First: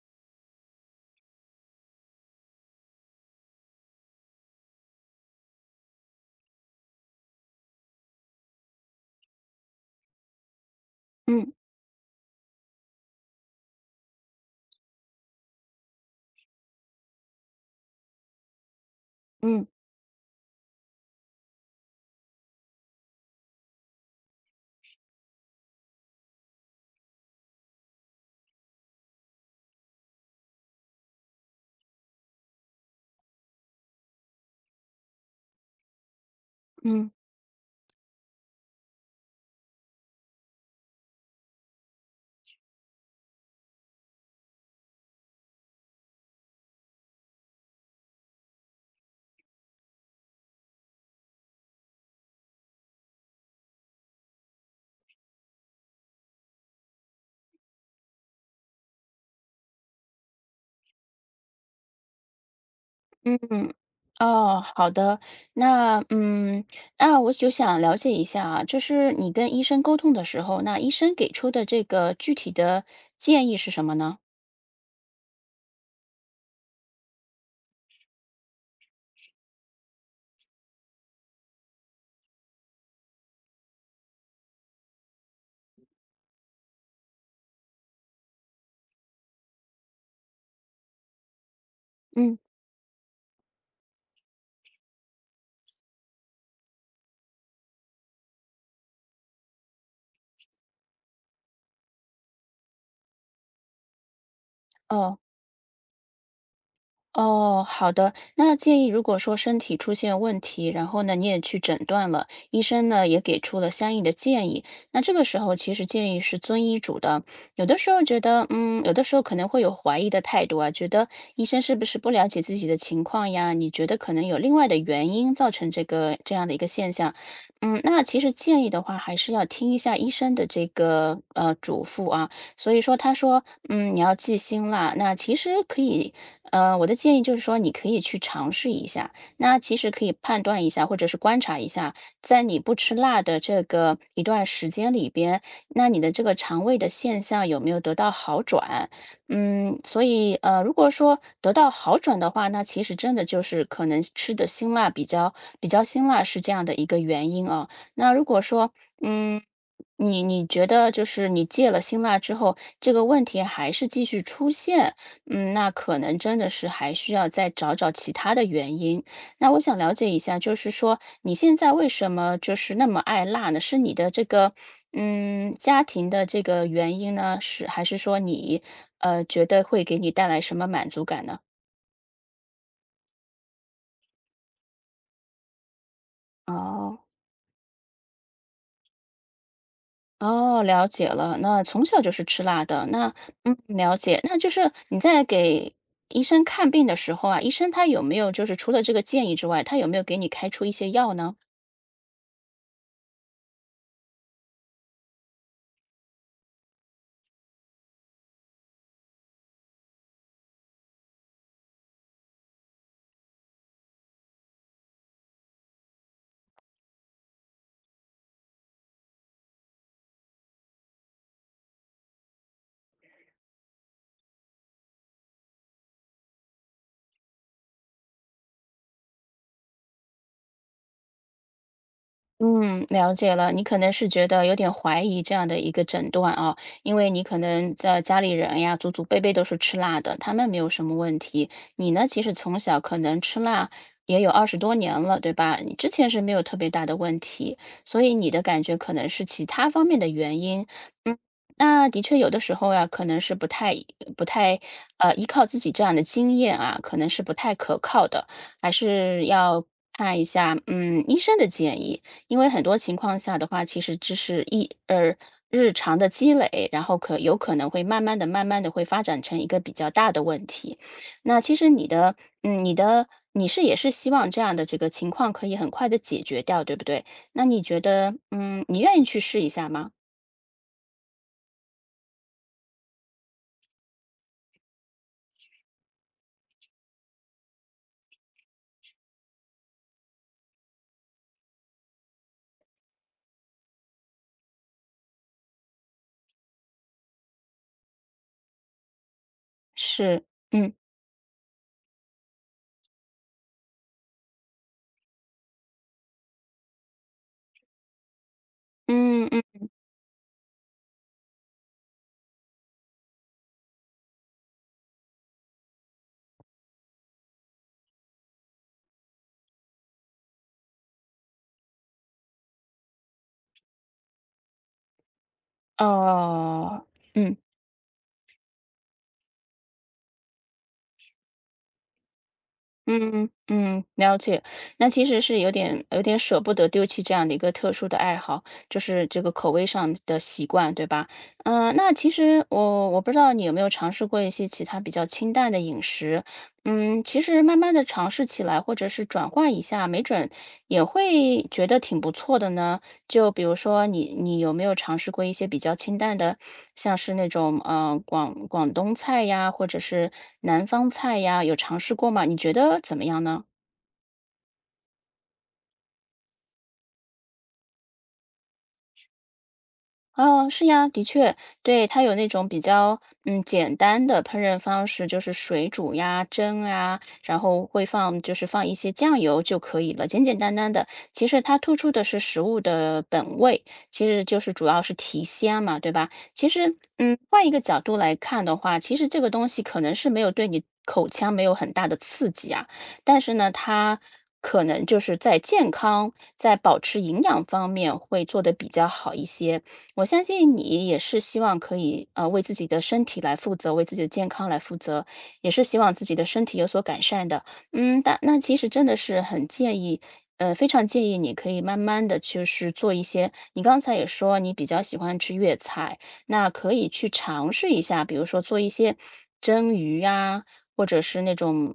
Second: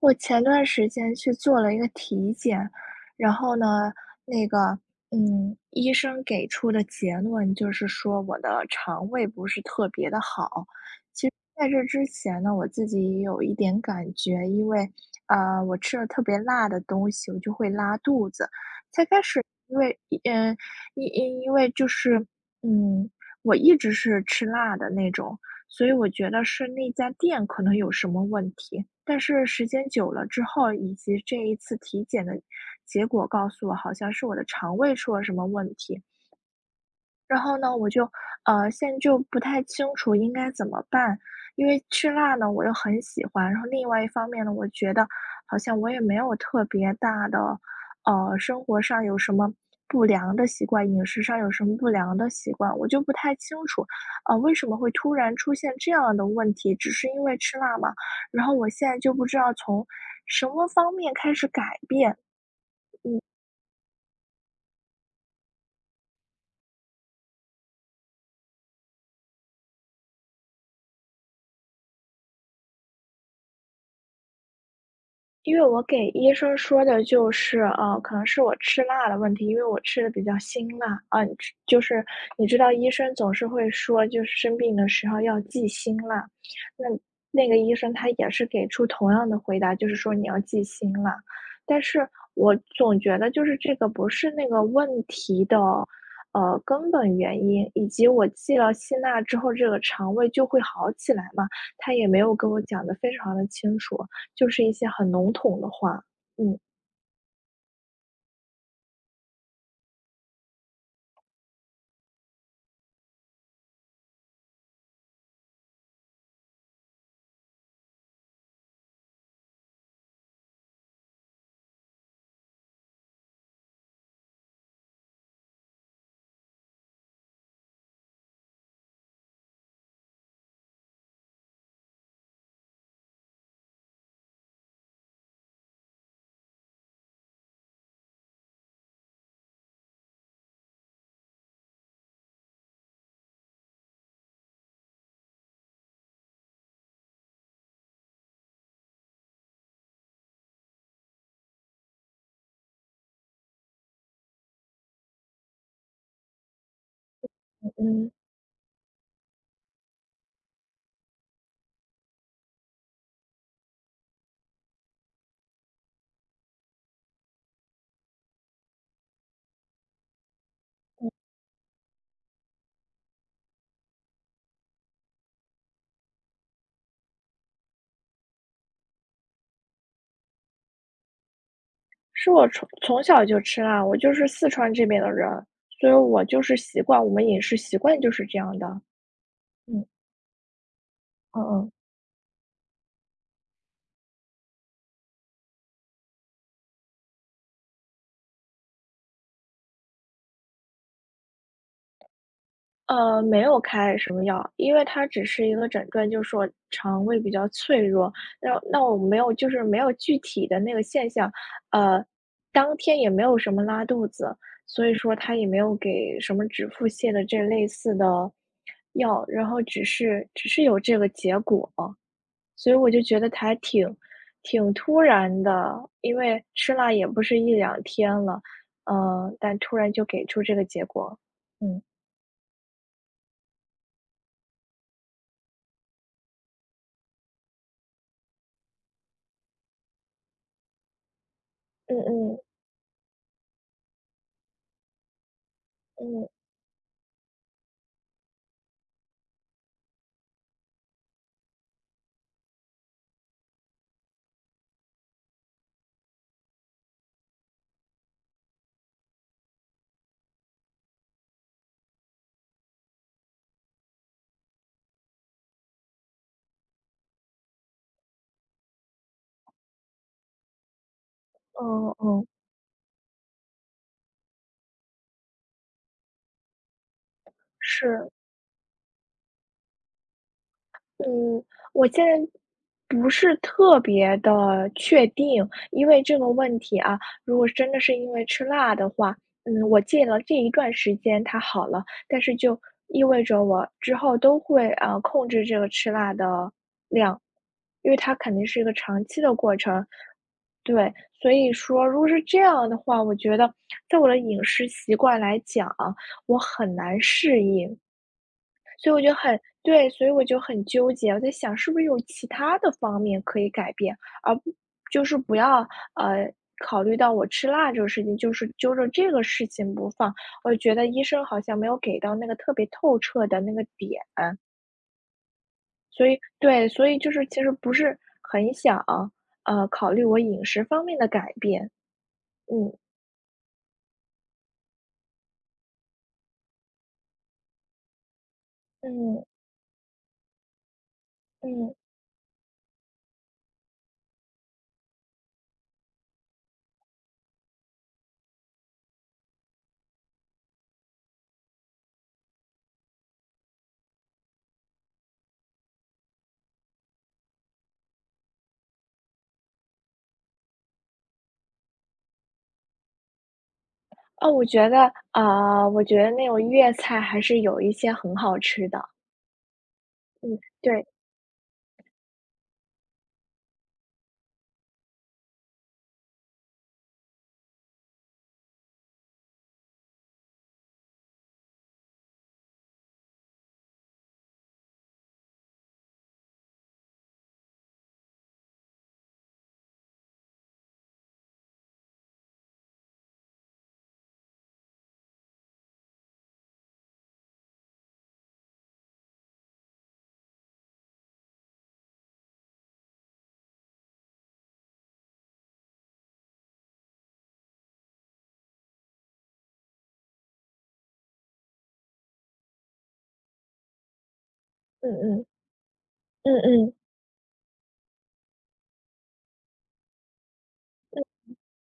我前段时间去做了一个体检，然后呢，那个，医生给出的结论就是说我的肠胃不是特别的好。其实嗯在这之前呢，我自己也有一点感觉，因为，我吃了特别辣的东西，我就会拉肚子。才开始嗯因为嗯，因为就是，嗯，我一直是吃辣的那种，所以我觉得是那家店可能有什么问题。但是时间久了之后，以及这一次体检的结果告诉我，好像是我的肠胃出了什么问题。嗯然后呢，我就，现在就不太清楚应该怎么办。因为吃辣呢，我又很喜欢，然后另外一方面呢，我觉得好像我也没有特别大的，生活上有什么不良的习惯，饮食上有什么不良的习惯，我就不太清楚，为什么会突然出现这样的问题，只是因为吃辣嘛。然后我现在就不知道从什么方面开始改变。嗯，嗯，哦，好的。那那我就想了解一下啊，就是你跟医生沟通的时候，那医生给出的这个具体的建议是什么呢？因为我给医生说的就是，可能是我吃辣的问题，因为我吃的比较辛辣，啊，吃就是你知道医生总是会说，就是生病的时候要忌辛辣。那那个医生他也是给出同样的回答，就是说你要忌辛辣，但是嗯，我总觉得就是这个不是那个问题的根本原因，以及我忌了辛辣之后，这个肠胃就会好起来嘛，他也没有跟我讲的非常的清楚。就是一些很哦。笼统的话。嗯。哦，好的。那建议如果说身体出现问题，然后呢，你也去诊断了，医生呢也给出了相应的建议。那这个时候其实建议是遵医嘱的。有的时候觉得，有的时候可能会有怀疑的态度啊，觉得医生是不是不了解自己的情况呀？你觉得可能有另外的原因造成这个这样的一个现象。那其实建议的话，还是要听一下医生的这个嘱咐啊。所以说，他说，你要记心辣。那其实可以我的建议就是说，你可以去尝试一下。那其实可以判断一下，或者是观察一下，在你不吃辣的这个一段时间里边，那你的这个肠胃的现象有没有得到好转？所以，如果说得到好转的话，那其实真的就是可能吃的辛辣比较辛辣是这样的一个原因啊。嗯，那如果说嗯。你觉得就是你戒了辛辣之后，这个问题还是继续出现，那可能真的是还需要再找找其他的原因。那我想了解一下，就是说你现在为什么就是那么爱辣呢？是你的这个家庭的这个原因呢？是还是说你觉得会给你带来什么满足感呢？是我小就吃辣，我就是四川这边的人，所以我就是习哦惯，我们饮食习惯就是这样的。嗯。哦，了解了。嗯那从嗯。小就是吃辣的，那了解。那就是你在给医生看病的时候啊，医生他有没有就是除了这个建议之外，他有没有给你开出一些药呢？没有开什么药，因为它只是一个诊断，就说肠胃比较脆弱。那那我没有，就是没有具体的那个现象，呃，当天也没有什么拉肚子，所以说他也没有给什么止腹泻的这类似的药。然后只是有这个结果，所以我就觉得他还挺突然的，因为吃辣也不是一两天了，但突然就给出这个结果。嗯。嗯，了解了。你可能是觉得有点怀疑这样的一个诊断啊，因为你可能在家里人呀，祖祖辈辈都是吃辣的，他们没有什么问题。你嗯呢，其实嗯从小可能吃辣也有20多年了，对吧？你之前是嗯。没有特别大的问题，所以你的感觉可能是其他方面的原因。嗯，那的确有的时候呀，可能是不太依靠自己这样的经验啊，可能是不太可靠的，还是要看一下医生的建议。因为很多情况下的话，其实这是一日常的积累，然后有可能会慢慢的、慢慢的会发展成一个比较大的问题。那其实你嗯的，嗯，嗯，你的你是也是希望这样的这个情况可以很快的解决掉，对不对？那你觉是，得，你愿意去试一下吗？嗯，我现在不是特别的确定，因为这个问题啊，如果真的是因为吃辣的话，嗯，我戒了这一段时间它好了，但是就意味着我之后都会控制这个吃辣的量，因为它肯定是一个长期的过程。是，嗯对，所以说如果是这样的话，我觉得在我的饮食习惯来讲啊我很难适应。所以我就嗯很嗯，对，所以我就很纠结，我在想是不是有其他的方面可以改变，而不就是不要呃考虑到我吃辣这个事情，就是揪着这个事情不放。我觉得医生好像没有给到那个特别透彻的那个点，所以对，哦，所以就是嗯。其实不是很想考虑我饮食方面的改变。嗯嗯嗯，了解。那其实是有点舍不得丢弃这样的一个特殊的爱好，就是这嗯。个口味上的习惯，对吧？嗯。那其实我不知道你有没有尝试过一些其他比较清淡的饮食。其实慢慢的尝试起来，或者是转换一下，没准也会觉得挺不错的呢。就比如说你有没有尝试过一些比较清淡的，像是那种广东菜呀，或者是南方菜呀，有尝试过吗？你觉得怎么样呢？哦，我觉得，啊我觉得那种粤菜还是有一些很好吃的。嗯，哦，是对，呀，的确，对，它有那种比较简单的烹饪方式，就是水煮呀、蒸啊，然后会放就是放一些酱油就可以了，简简单单的。其实它突出的是食物的本味，其实就是主要是提鲜嘛，对吧？其实换一个角度来看的话，其实这个东西可能是没有对你口腔没有很大的刺激啊，但是呢，它。可能就是在健康、在保持营养方面会做得比较好一些。我相信你也是希望可以为自己的身体来负责，为自己的健康来负责，也是希望自己的身体有所改善的。但那其实真的是很建议，非常建议你可以慢慢的就是做一些，你刚才也说你比较嗯喜欢嗯。吃粤菜，嗯那可嗯，以去尝试一下，比如说做一些蒸鱼啊，或者是那种。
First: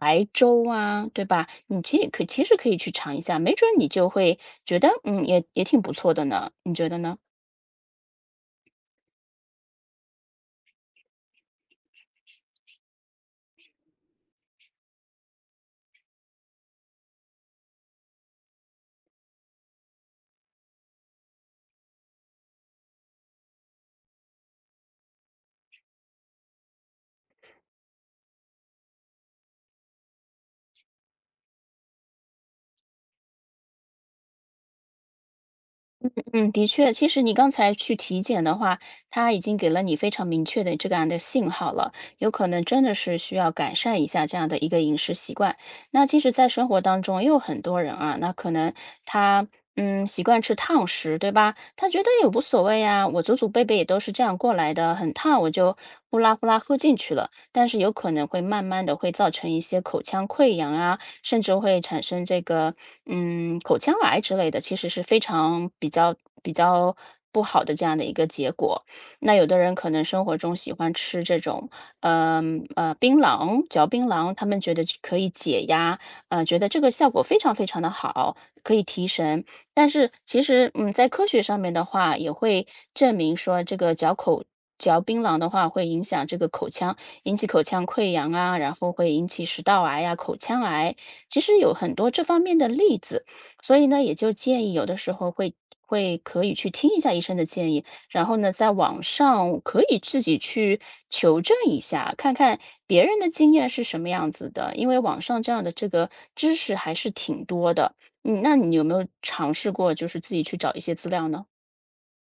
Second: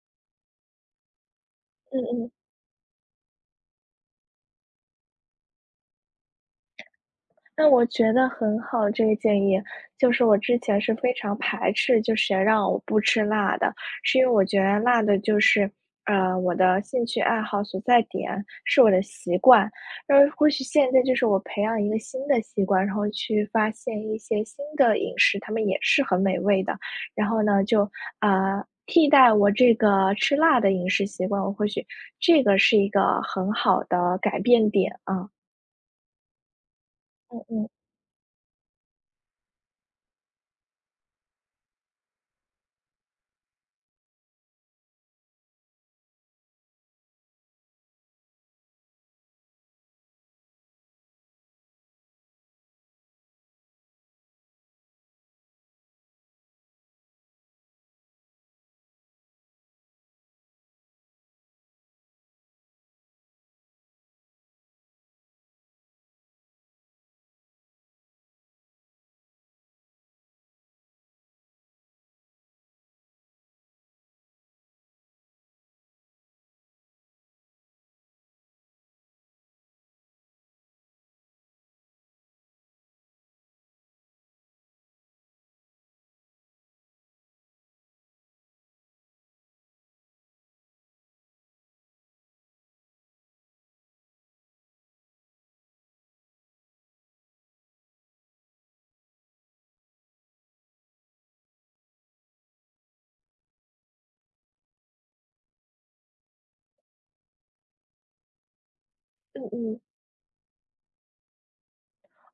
白粥啊，对吧？你嗯其实可嗯，其实可以去尝一下，没准你就会觉得，也挺不错的呢。你觉得呢？那我觉得很好，这个建议。就是我之前是非常排斥，就谁让我不吃辣的，是因为我觉得辣的就是我的兴趣爱好所在点，是我的习惯。然后或许现在就是我培养一个新的习惯，然后去发现一些新的饮食，它们也是很美味的。然后呢，就，啊替代我这个吃辣的饮食习惯，我或许这个是一个很好的改变点啊。嗯，的确，其实你嗯刚嗯。才去体检的话，他已经给了你非常明确的这个样的信号了，有可能真的是需要改善一下这样的一个饮食习惯。那其实，在生活当中也有很多人啊，那可能他习惯吃烫食，对吧？他觉得也无所谓呀，我祖祖辈辈也都是这样过来的，很烫我就呼啦呼啦喝进去了，但是有可能会慢慢的会造成一些口腔溃疡啊，甚至会产生这个口腔癌之类的，其实是非常比较不好的这样的一个结果。那有的人可能生活中喜欢吃这种，槟榔，嚼槟榔，他们觉得可以解压，觉得这个效果非常非常的好，可以提神。但是其实，在科学上面的话，也会证明说，这个嚼槟榔的话，会影响这个口腔，引起口腔溃疡啊，然后会引起食道癌呀、口腔癌。其实有很多这方面的例子，所以呢，也就建议有的时候会可以去听一下医生的建议，然后呢，在网上可以自己去求证一下，看看别人的经验是什么样子的，因为网上这样的这个知识还是挺多的。嗯，那你有没有嗯尝试嗯。过就是自己去找一些资料呢？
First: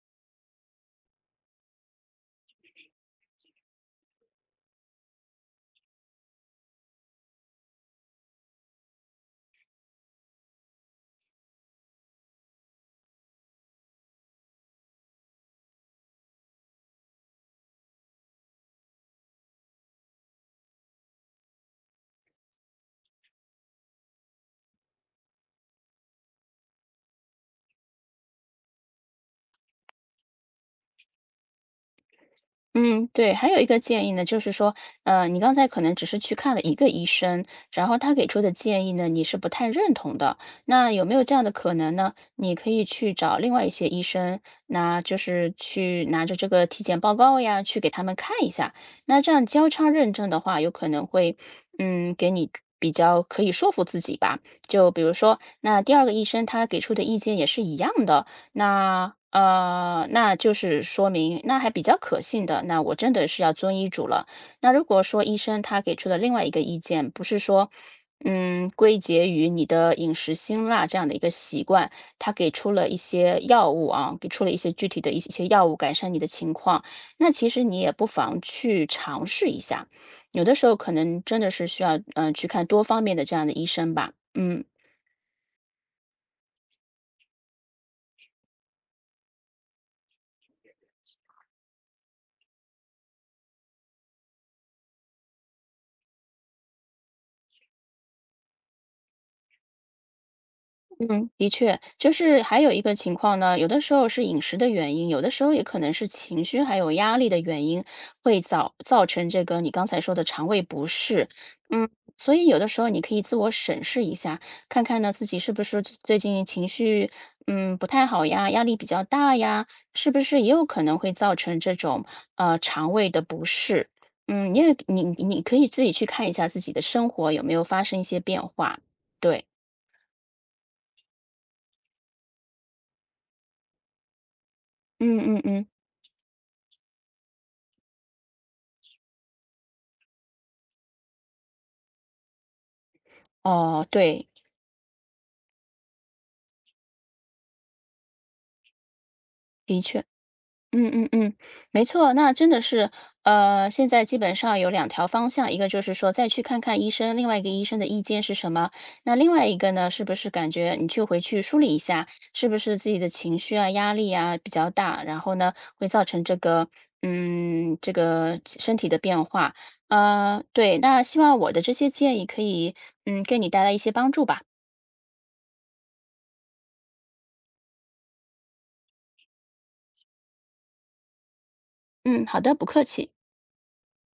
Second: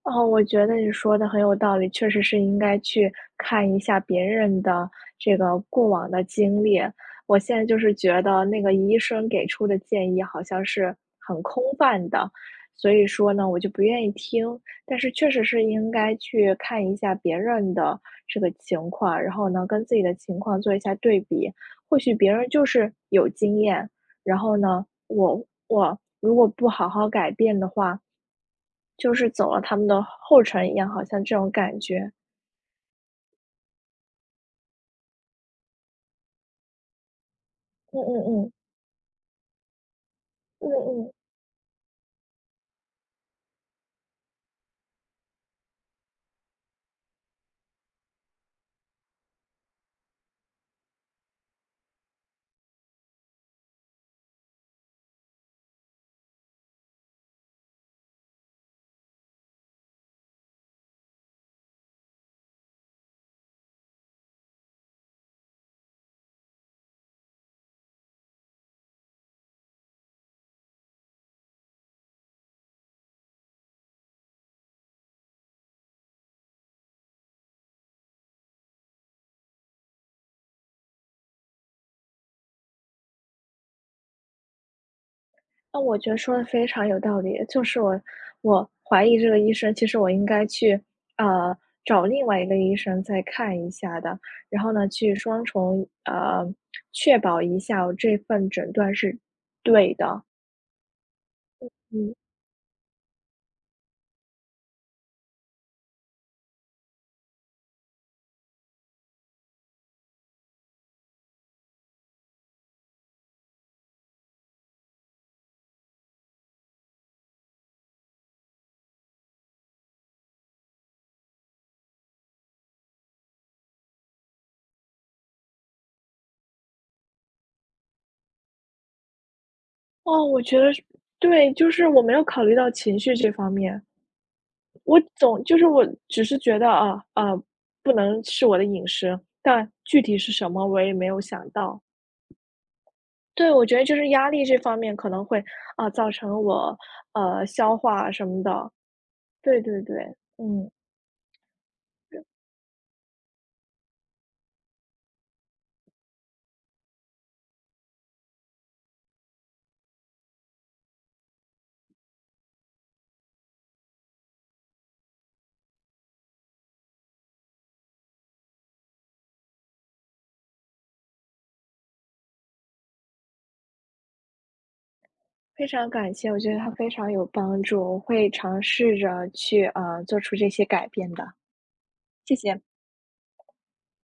哦，我觉得你说的很有道理，确实是应该去看一下别人的这个过往的经历。我现在就是觉得那个医生给出的建议好像是很空泛的，所以说呢，我就不愿意听。但是确实是应该去看一下别人的这个情况，然后呢，跟自己的情况做一下对比，或许别人就是有经验。然后呢，我如果不好好改变的话，就是走了他们的后尘一样，好像这种感觉。嗯，对，还有一个建议呢，就是说，你刚才可能只是去看了一个医生，然后嗯他嗯给出的嗯，建议呢，你是不太认同的。嗯那有嗯，没有这样的可能呢？你可以去找另外一些医生，那就是去拿着这个体检报告呀，去给他们看一下。那这样交叉认证的话，有可能会，给你比较可以说服自己吧。就比如说，那第二个医生他给出的意见也是一样的，那那就是说明那还比较可信的，那我真的是要遵医嘱了。那如果说医生他给出的另外一个意见，不是说，归结于你的饮食辛辣这样的一个习惯，他给出了一些药物啊，给出了一些具体的一些药物改善你的情况，那其实你也不妨去尝试一下。有的时候可能真的是需要，去看多方面的这样的医生吧。嗯。那我觉得说的非常有道理。就是我怀疑这个医生，其实我应该去，呃，找另外一个医生再看一下的，然后呢，去双重，确保一下我这份诊断是对的。嗯，的确，就嗯。是还有一个情况呢，有的时候是饮食的原因，有的时候也可能是情绪还有压力的原因，会造成这个你刚才说的肠胃不适。嗯，所以有的时候你可以自我审视一下，看看呢自己是不是最近情绪不太好呀，压力比较大呀，是不是也有可能会造成这种肠胃的不适？嗯，因为你可以自己去看一下自己的生活有没有发生一些变化。对，哦，我觉得是对，就是我没有考虑到情绪这方面。我嗯嗯总就嗯。是我只是觉得啊啊，不能是我的饮食，但具体是什么我也没有想到。对，我觉得哦，就是对，压力这方面可能会啊，造成我消化什么的。对的对对。确，嗯，嗯嗯嗯，没错，那真的是，现在基本上有两条方向，一个就是说再去看看医生，另外一个医生的意见是什么，那另外一个呢，是不是感觉你去回去梳理一下，是不是自己的情绪啊、压力啊比较大，然后呢，会造成这个，这个身体的变化，对，那希望我的这些建议可以，给你带来一些帮助吧，非常感谢，我觉得它非常有帮助，我会尝试着去啊做出这些改变的。嗯，谢好的，谢。不客气。